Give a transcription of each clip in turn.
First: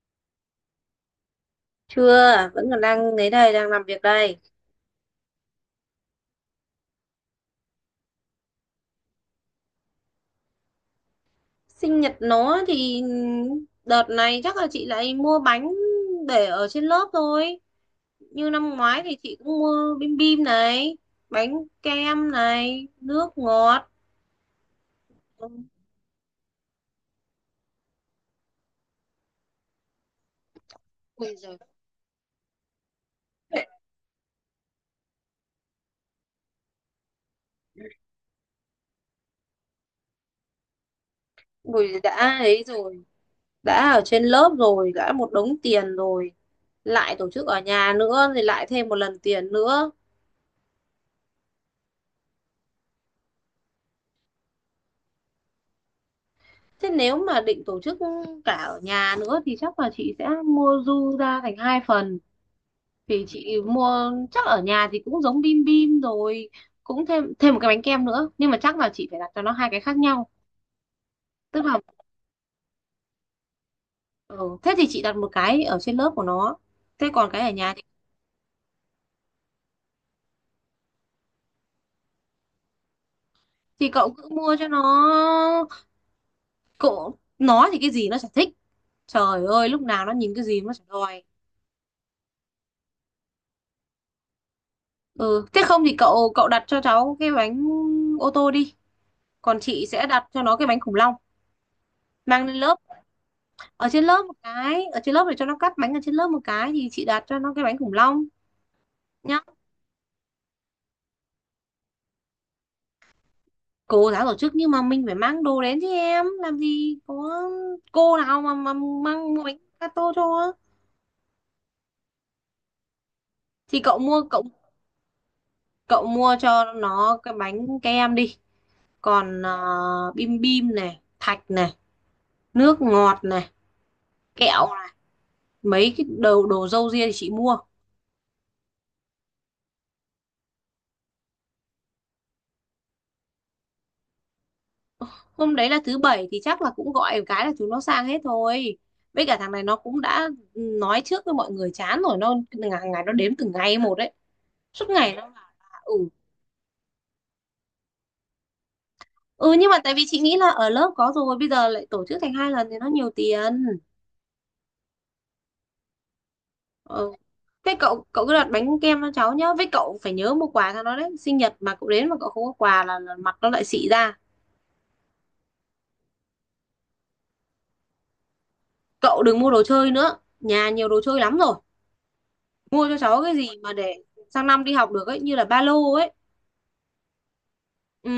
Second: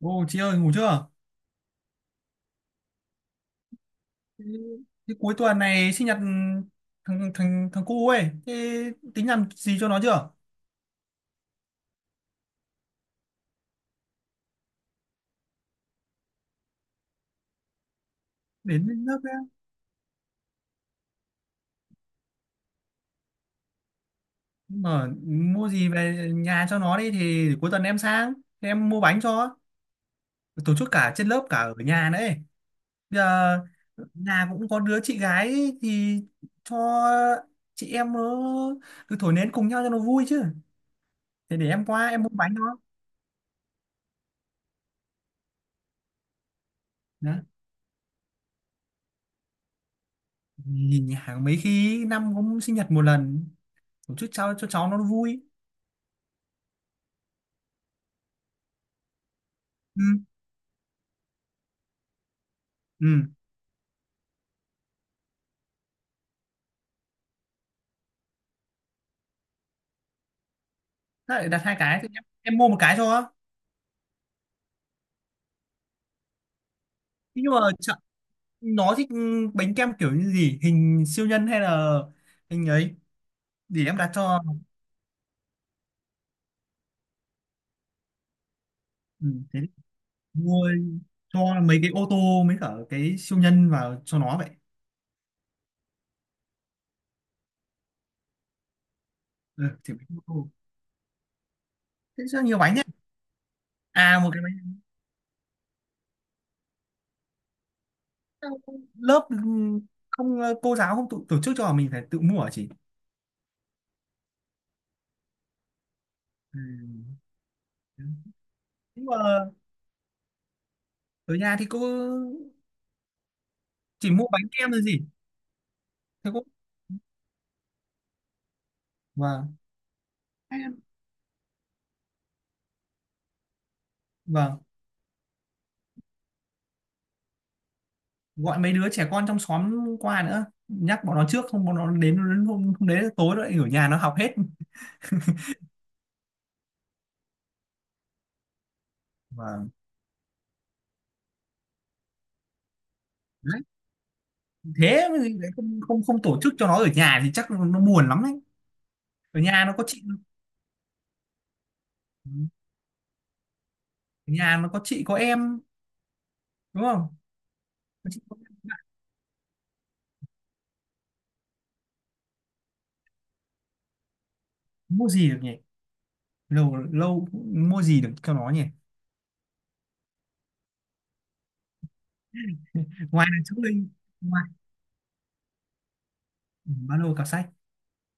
Ô chị ơi, ngủ chưa? Chưa, vẫn còn đang ấy đây, đang làm việc đây. Ừ. Thế cuối tuần này sinh nhật thằng thằng thằng cu ấy, thế tính làm gì cho nó chưa? Sinh nhật nó thì đợt này chắc là chị lại mua bánh để ở trên lớp thôi. Như năm Đến ngoái lên thì lớp nước chị cũng ấy. mua bim bim này, bánh kem này, nước ngọt. Mà mua gì về nhà cho nó đi thì cuối tuần em sang. Thế em mua bánh cho. Tổ chức cả Ui trên lớp cả giời, ở nhà nữa ấy. Bây giờ nhà cũng có đứa chị gái ấy, thì cho chị em nó cứ thổi nến cùng nhau cho nó vui chứ. Thế để em ui qua em mua đã bánh ấy nó. rồi, đã ở trên lớp rồi, đã một đống tiền rồi. Lại tổ Đó. chức ở nhà nữa thì lại thêm một lần tiền nữa. Nhìn nhà mấy khi năm cũng sinh nhật một lần, một chút cháu cho cháu nó vui. Thế nếu mà định tổ chức cả ở nhà nữa thì chắc là Ừ. chị sẽ mua du ra thành hai phần. Ừ. Thì chị mua chắc ở nhà thì cũng giống bim bim rồi, cũng thêm thêm một cái bánh kem nữa, nhưng mà chắc là chị phải đặt cho nó hai cái khác nhau. Thế lại đặt Tức hai là cái thì em mua một cái cho. ừ, thế thì chị đặt một cái ở trên lớp của nó, thế còn cái Thế ở nhưng mà nhà chợ- nó thích, bánh kem kiểu như gì hình siêu nhân hay là hình ấy, để thì em cậu đặt cứ cho. mua cho nó. Cậu nó thì cái gì nó chả thích, Ừ, trời thế thì ơi lúc nào nó nhìn cái gì mua nó chả đòi. cho mấy cái ô tô mấy cả cái siêu nhân vào cho nó vậy. Ừ thế không thì cậu cậu đặt cho cháu cái bánh ô tô đi, còn Ừ, chị thì sẽ mấy cái ô đặt cho tô. nó cái bánh khủng long Thế sao mang lên nhiều bánh lớp. nhá. Ở trên À, lớp một một cái bánh. cái, ở trên lớp để cho nó cắt bánh, ở trên lớp một cái thì chị đặt cho nó cái bánh khủng long Sao lớp? Ừ, nhá. Không, cô giáo không tổ chức cho mình phải tự mua hả chị? Cô giáo tổ chức nhưng mà mình phải mang đồ đến chứ, em làm Ừ. gì có cô nào mà Nhưng mang mua mà bánh gato cho. ở nhà thì cô Thì cậu chỉ mua mua cậu bánh kem là gì? cậu Thế mua cô. cho nó cái bánh kem đi, còn Vâng. Bim Ừ. bim này, thạch này, nước ngọt này, Vâng. kẹo này. Mấy cái đồ đồ râu ria thì chị mua. Gọi mấy đứa trẻ con trong xóm qua nữa, nhắc bọn nó trước không bọn nó đến đến hôm đấy tối nó lại ở nhà nó học hết. Hôm đấy là thứ bảy thì chắc là cũng gọi một cái là chúng nó sang hết thôi, với cả thằng này Vâng. nó cũng đã nói trước với mọi người chán rồi, nó ngày nó đếm từng Đấy. ngày một đấy, suốt Thế ngày mà nó bảo lại là không không ừ không tổ chức cho nó ở nhà thì chắc nó buồn lắm đấy. Ở ừ, nhà nhưng nó mà có tại chị. vì chị nghĩ là ở lớp có rồi, bây giờ lại tổ chức thành Ở hai lần thì nó nhiều tiền. nhà nó có chị có em, đúng Ừ. không? Thế cậu Có chị cậu cứ có đặt em, bạn. bánh kem cho cháu nhá, với cậu phải nhớ mua quà cho nó đấy, sinh nhật mà cậu đến mà cậu không có quà là, mặt nó lại xị ra. Mua gì được nhỉ? Lâu lâu mua gì được cho nó nhỉ? Cậu đừng mua đồ chơi nữa, nhà nhiều đồ chơi lắm rồi, mua cho cháu Ngoài cái là gì chữ mà linh, để ngoài. sang năm đi học được ấy, như là ba lô ấy. Ừ, ba lô cặp sách. Ừ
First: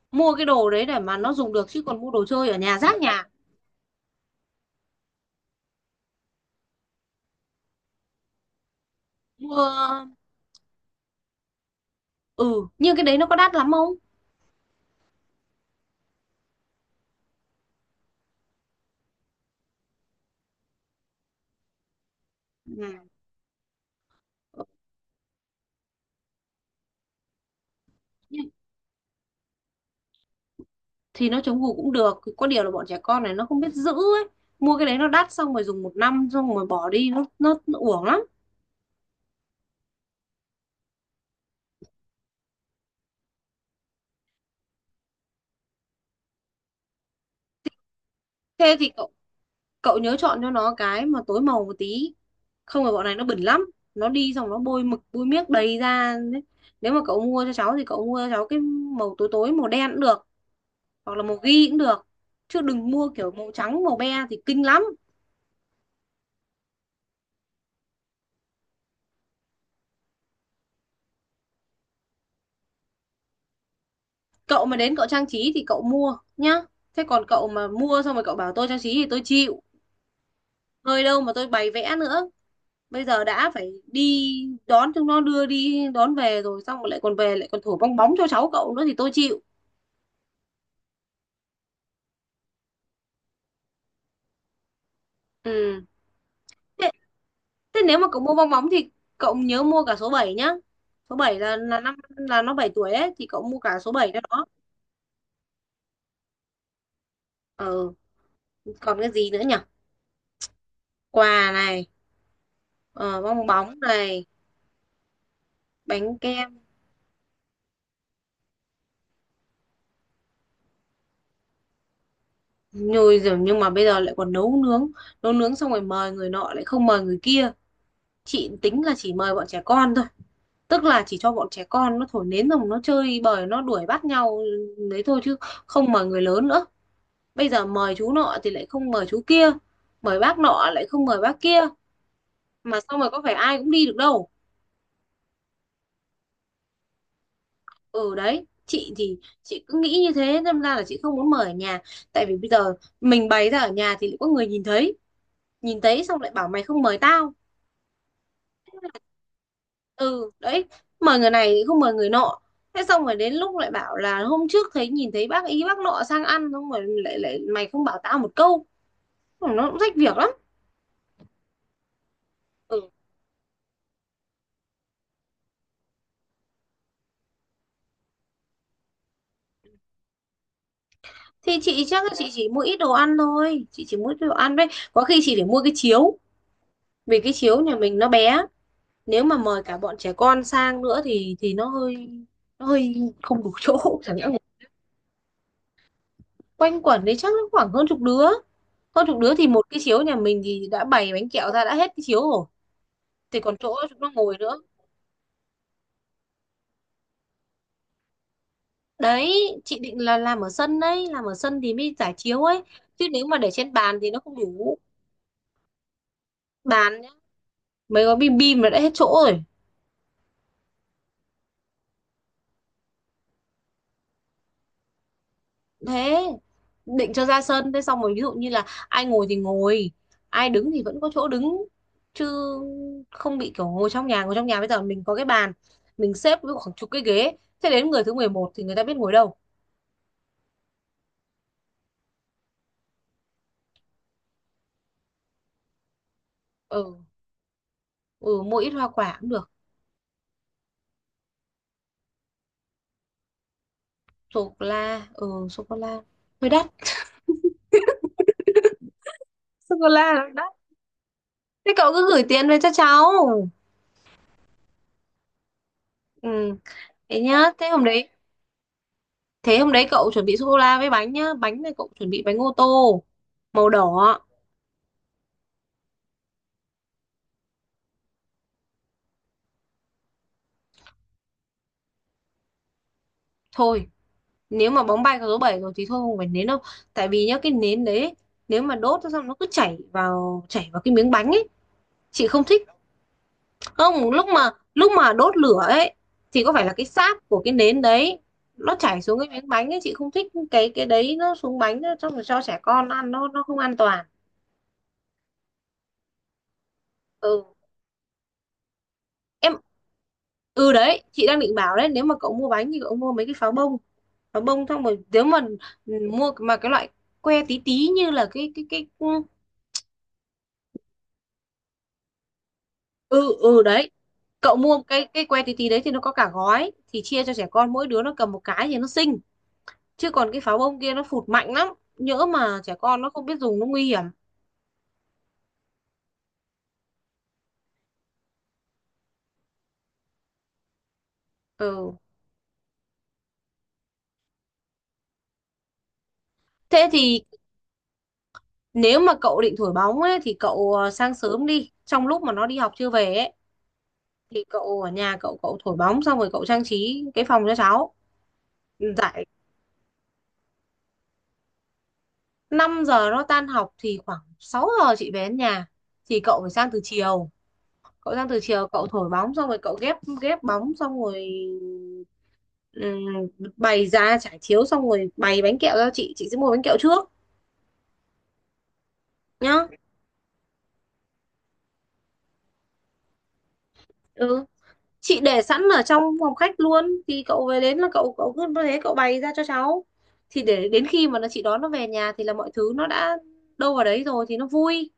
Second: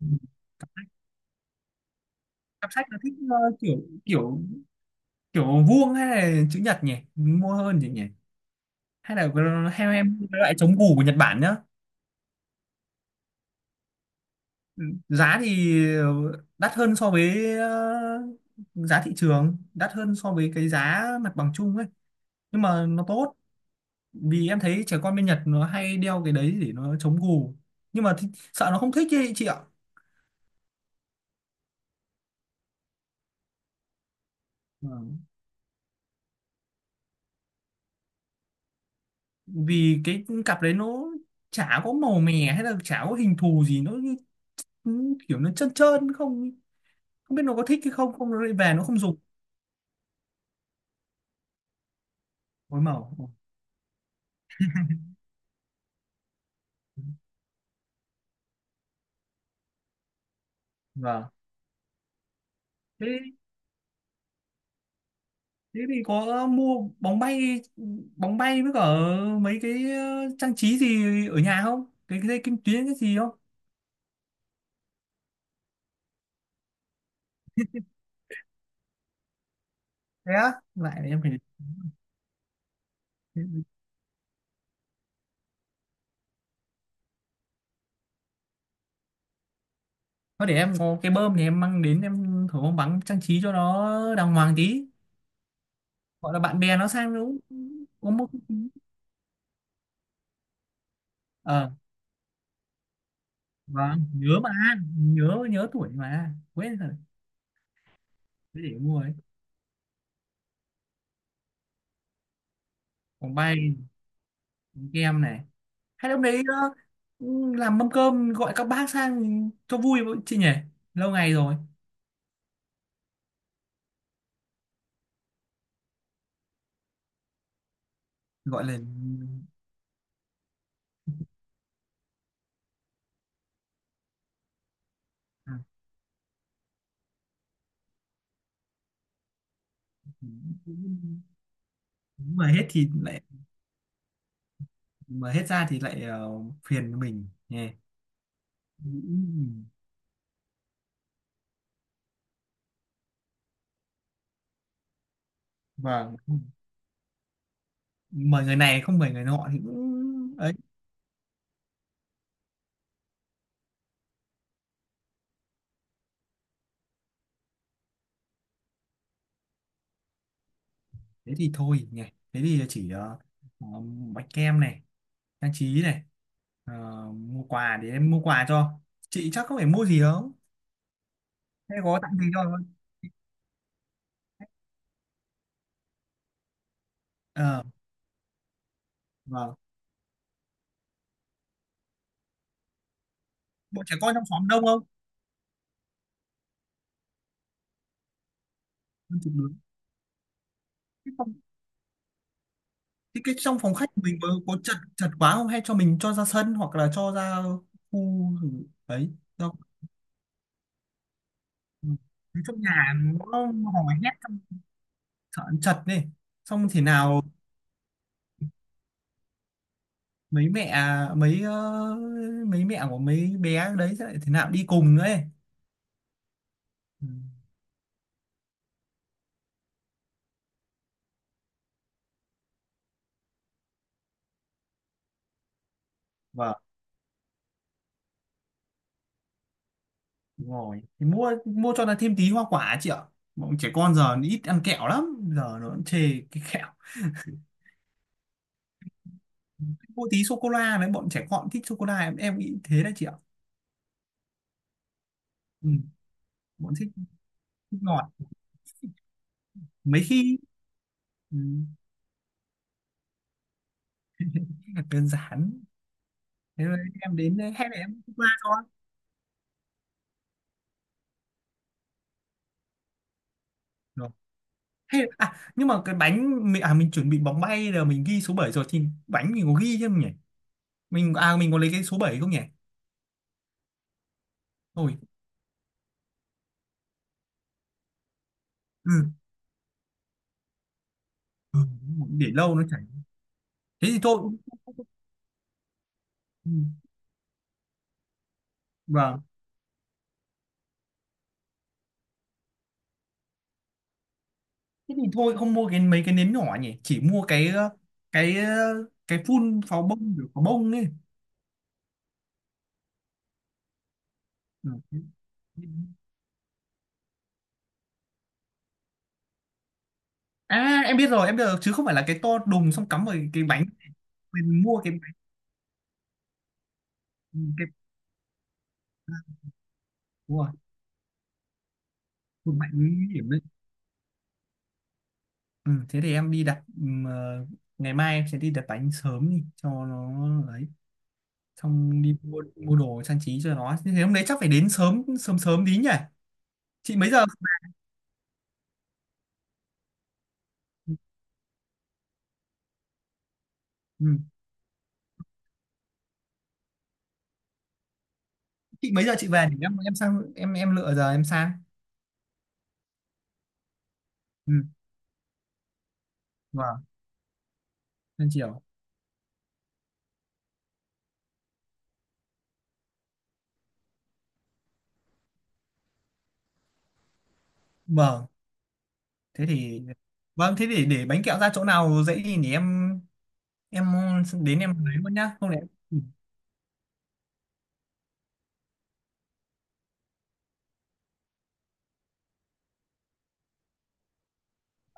Ừ. mua cái đồ đấy để mà nó dùng được, chứ còn mua đồ chơi ở Cặp nhà sách nó rác thích, nhà. Kiểu kiểu kiểu vuông hay là chữ nhật nhỉ? Mua hơn gì nhỉ? Hay là theo Mua em cái loại chống củ của Nhật Bản nhá. ừ, nhưng cái đấy nó có đắt lắm không. Giá thì đắt hơn so với, giá thị trường, đắt hơn so với cái giá mặt bằng chung ấy, nhưng mà nó tốt, vì em thấy trẻ con bên Nhật nó hay đeo cái đấy để nó chống gù. Nhưng mà thì Ừ. sợ nó không thích ấy chị ạ. Thì nó chống gù cũng được, có điều là bọn trẻ con này nó không biết giữ ấy, mua cái đấy nó Vâng. đắt xong rồi dùng một năm xong rồi bỏ đi, nó uổng lắm. Vì cái cặp đấy nó chả có màu mè hay là chả có hình thù gì, nó như- như kiểu nó trơn trơn, không không biết nó có thích hay không, không nó lại về Thế nó thì không cậu dùng. cậu nhớ chọn cho nó cái mà tối màu một tí, Phối không phải bọn này màu. nó bẩn lắm, nó đi xong nó bôi mực bôi miếc đầy ra đấy. Nếu mà cậu mua cho cháu thì cậu mua cho cháu cái màu tối, tối màu đen cũng được, hoặc là Vâng. màu ghi cũng được, chứ đừng mua Thế kiểu màu trắng màu be thì kinh lắm. thế thì có, mua bóng bay, bóng bay với cả mấy cái, trang trí gì ở nhà không, cái cái dây kim tuyến cái gì không? Cậu mà đến cậu trang trí thì cậu mua nhá, thế còn cậu mà mua xong rồi cậu bảo tôi trang trí thì tôi chịu, Thế á, lại nơi để đâu em phải. mà tôi bày vẽ nữa. Bây giờ đã phải đi đón chúng nó, đưa đi đón về rồi, xong rồi lại còn về lại còn thổi bong bóng cho cháu cậu nữa thì tôi chịu. Thôi để em có cái bơm thì em mang đến em thử bóng bắn trang trí cho nó đàng hoàng tí. Ừ Gọi là bạn bè nó thế, sang nó cũng-. thế nếu mà Có cậu một. mua bong bóng thì cậu nhớ mua cả số 7 nhá, số 7 là Ờ. là năm là nó 7 tuổi ấy, thì cậu mua cả số Vâng, 7 cho nhớ nó. mà. Nhớ nhớ tuổi mà quên rồi. Ờ Thế để còn mua cái ấy. gì nữa nhỉ, quà này, ờ, Bóng bong bay. bóng này, Bóng kem này. Hay là bánh hôm đấy, kem làm mâm cơm gọi các bác sang cho vui với chị nhỉ, lâu ngày rồi. nhồi rồi, nhưng mà bây giờ lại còn nấu nướng, nấu nướng xong rồi mời người nọ lại không mời người kia. Chị Gọi là. tính là chỉ mời bọn trẻ con thôi, tức là chỉ cho bọn trẻ con nó thổi nến rồi nó chơi bời nó đuổi bắt nhau đấy thôi, chứ À. không mời người lớn nữa. Bây giờ mời chú nọ thì lại không mời chú kia, mời bác nọ lại không mời bác kia, Mà hết mà thì xong rồi có lại. phải ai cũng đi được đâu. Mà hết ra thì lại, phiền mình nhé. Ừ đấy, chị thì chị cứ nghĩ như thế nên ra là chị không muốn mời ở nhà, tại vì bây giờ mình bày ra ở nhà thì lại có người nhìn thấy, nhìn thấy Vâng. xong lại bảo mày không mời tao. Mời người này không mời người nọ thì Ừ cũng ấy. đấy, mời người này thì không mời người nọ, thế xong rồi đến lúc lại bảo là hôm trước nhìn thấy bác ý bác nọ sang ăn xong rồi lại lại mày không bảo tao một câu. Ừ, nó cũng rách việc lắm. Thế thì thôi nhỉ. Thế thì Ừ. chỉ, ờ, bánh kem này, trang trí này, ờ, mua quà. Để em mua quà cho. Chị chắc không phải mua gì không? Thì Thế chị có chắc là tặng gì chị cho chỉ mua không? ít đồ ăn thôi, chị chỉ mua ít đồ ăn đấy. Có khi chị phải mua cái chiếu, vì cái chiếu Ờ. nhà mình nó bé, nếu mà Vâng. mời cả bọn trẻ con sang nữa thì nó hơi, nó hơi không đủ Bộ trẻ chỗ con chẳng trong nhẽ. xóm đông không? Quanh quẩn đấy chắc nó khoảng hơn chục đứa, hơn chục Hơn chục đứa đứa. thì một cái chiếu nhà mình thì đã bày Thế bánh không. kẹo ra đã hết cái chiếu rồi, Thế cái thì còn trong chỗ phòng khách cho nó mình ngồi nữa. có chật chật quá không hay cho mình cho ra sân hoặc là cho ra khu đấy? Đấy Đâu. chị định là làm ở sân đấy, làm ở sân thì Ừ. mới giải Thế chiếu trong ấy, nhà chứ nếu mà nó để trên hò bàn thì hét nó không trong, đủ. sợ chật này, xong thế Bàn nhá, nào. mấy gói bim bim là đã hết chỗ rồi. Mấy mẹ, mấy, mấy mẹ của mấy bé đấy sẽ lại thế nào đi cùng nữa ấy. Thế Ừ. định cho ra sân, thế xong rồi ví dụ như là ai ngồi thì ngồi, ai đứng thì vẫn có chỗ đứng, chứ không bị kiểu ngồi trong nhà. Ngồi trong nhà bây giờ mình có cái bàn, mình xếp với Vâng. khoảng chục cái ghế, thế đến người thứ 11 thì người ta biết ngồi đâu. Đúng rồi, thì mua mua cho nó thêm tí hoa quả chị ạ. Bọn trẻ con giờ nó ít ăn kẹo lắm, giờ nó cũng chê cái kẹo. Ừ ừ mua ít hoa quả cũng được. Mua tí sô cô la đấy, bọn trẻ con thích sô cô la, em nghĩ thế đấy chị ạ. Sô cô la ừ sô Ừ, cô la hơi đắt. bọn thích, thích ngọt. Sô cô Mấy la. khi. Ừ, Thế cậu cứ gửi tiền về cho cháu. là đơn giản. Ừ, Thế rồi em thế đến nhá. đây Thế hay là hôm em đấy, qua cho? thế hôm đấy cậu chuẩn bị sô cô la với bánh nhá. Bánh này cậu chuẩn bị bánh ô tô màu Rồi. đỏ. Hay là, à nhưng mà cái bánh mình, à mình chuẩn bị bóng bay rồi mình ghi số 7 rồi thì bánh mình có ghi chứ không nhỉ? Mình, à mình có lấy cái số bảy không nhỉ? Thôi, nếu mà Thôi. bóng bay có số 7 rồi thì thôi không phải nến đâu. Tại vì nhá cái nến đấy, nếu mà đốt Ừ. ra xong nó cứ chảy vào cái miếng bánh ấy, Ừ, để chị không lâu nó thích. chảy. Thế thì Không, thôi. lúc mà đốt lửa ấy thì Ừ. có phải là cái sáp của cái nến đấy, nó chảy xuống Vâng, cái miếng bánh ấy, chị không thích cái đấy, nó xuống bánh nó xong rồi cho trẻ con ăn nó không an toàn. thế thì thôi không mua cái mấy cái nến nhỏ nhỉ, chỉ mua Ừ cái, cái, cái em phun pháo bông kiểu pháo ừ bông ấy. đấy chị đang định bảo đấy, nếu mà cậu mua bánh thì cậu mua mấy cái pháo bông, pháo bông xong rồi Ừ. nếu mà ừ, mua mà cái loại que tí tí như là cái À em biết rồi, chứ không phải là cái to đùng xong cắm vào ừ cái ừ bánh. đấy, cậu Mình mua mua cái que tí tí đấy thì nó có cả gói thì chia cho trẻ cái. con mỗi đứa nó cầm một cái thì nó xinh, chứ còn Đúng cái rồi. pháo bông kia nó phụt mạnh lắm, nhỡ Hụt mà mạnh trẻ con nguy nó không hiểm biết đấy. dùng nó nguy hiểm. Ừ, thế thì em đi đặt, ngày mai em sẽ đi đặt bánh sớm đi cho nó ấy, Ừ xong đi mua mua đồ trang trí cho nó. Thế hôm đấy chắc phải đến sớm sớm sớm tí nhỉ. thế Chị mấy thì giờ? nếu mà cậu định thổi bóng ấy thì cậu sang sớm đi, trong lúc mà nó đi học chưa về ấy Ừ. thì cậu ở nhà, cậu cậu thổi bóng xong rồi cậu trang trí cái phòng cho cháu. Chị mấy giờ Dạy chị về để em sang em lựa giờ em sang? 5 giờ nó tan học thì khoảng Ừ. 6 giờ chị về đến nhà, thì cậu phải sang từ Vâng. chiều, cậu sang Em từ chiều. chiều cậu thổi bóng xong rồi cậu ghép ghép bóng xong rồi, ừm, bày ra trải chiếu xong rồi bày bánh kẹo cho chị sẽ mua bánh kẹo trước Vâng, thế nhá. thì. Vâng thế thì để bánh kẹo ra chỗ nào dễ thì để em Ừ. đến em lấy luôn Chị nhá để không lẽ. sẵn ở trong phòng khách luôn thì cậu về đến là cậu cậu cứ thế cậu bày ra cho cháu, thì để đến khi mà nó chị đón nó về nhà thì là mọi thứ nó đã đâu vào đấy rồi thì nó vui.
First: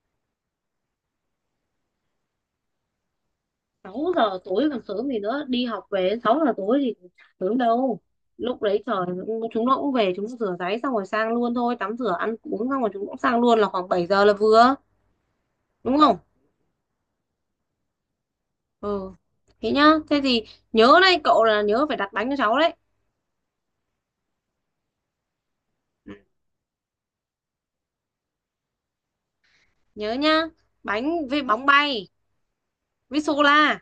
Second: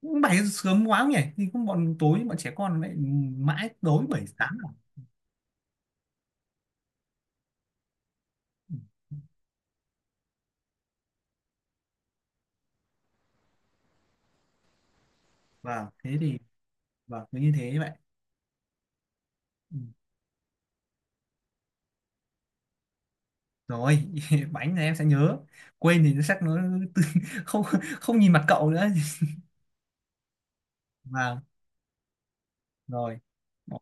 Cũng 7 giờ sớm quá không nhỉ thì cũng bọn tối bọn trẻ con lại mãi tối sáu bảy giờ sáng tối còn sớm gì nữa, đi học về 6 giờ tối thì sớm đâu, lúc Ừ. đấy trời chúng nó cũng về, chúng nó rửa ráy xong rồi sang luôn thôi, tắm rửa ăn uống xong rồi chúng cũng sang luôn là khoảng 7 giờ là vừa, Vâng, đúng thế không. thì. Vâng, cứ như thế vậy. Ừ thế Ừ. nhá, thế thì nhớ đấy cậu là nhớ phải đặt bánh cho cháu đấy. Rồi, bánh này em sẽ nhớ. Quên Ừ, thì nó chắc nó không không nhìn mặt cậu nữa. nhớ nhá, bánh với Vâng, bóng bay rồi. với sô la,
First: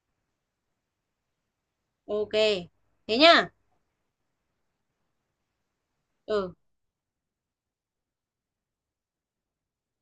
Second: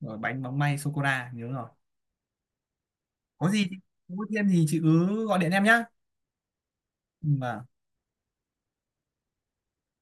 Rồi, bánh móng may sô cô la nhớ rồi. ok thế Có nhá gì thì có thêm gì chị cứ gọi điện em nhá. ừ Ừ. Vâng.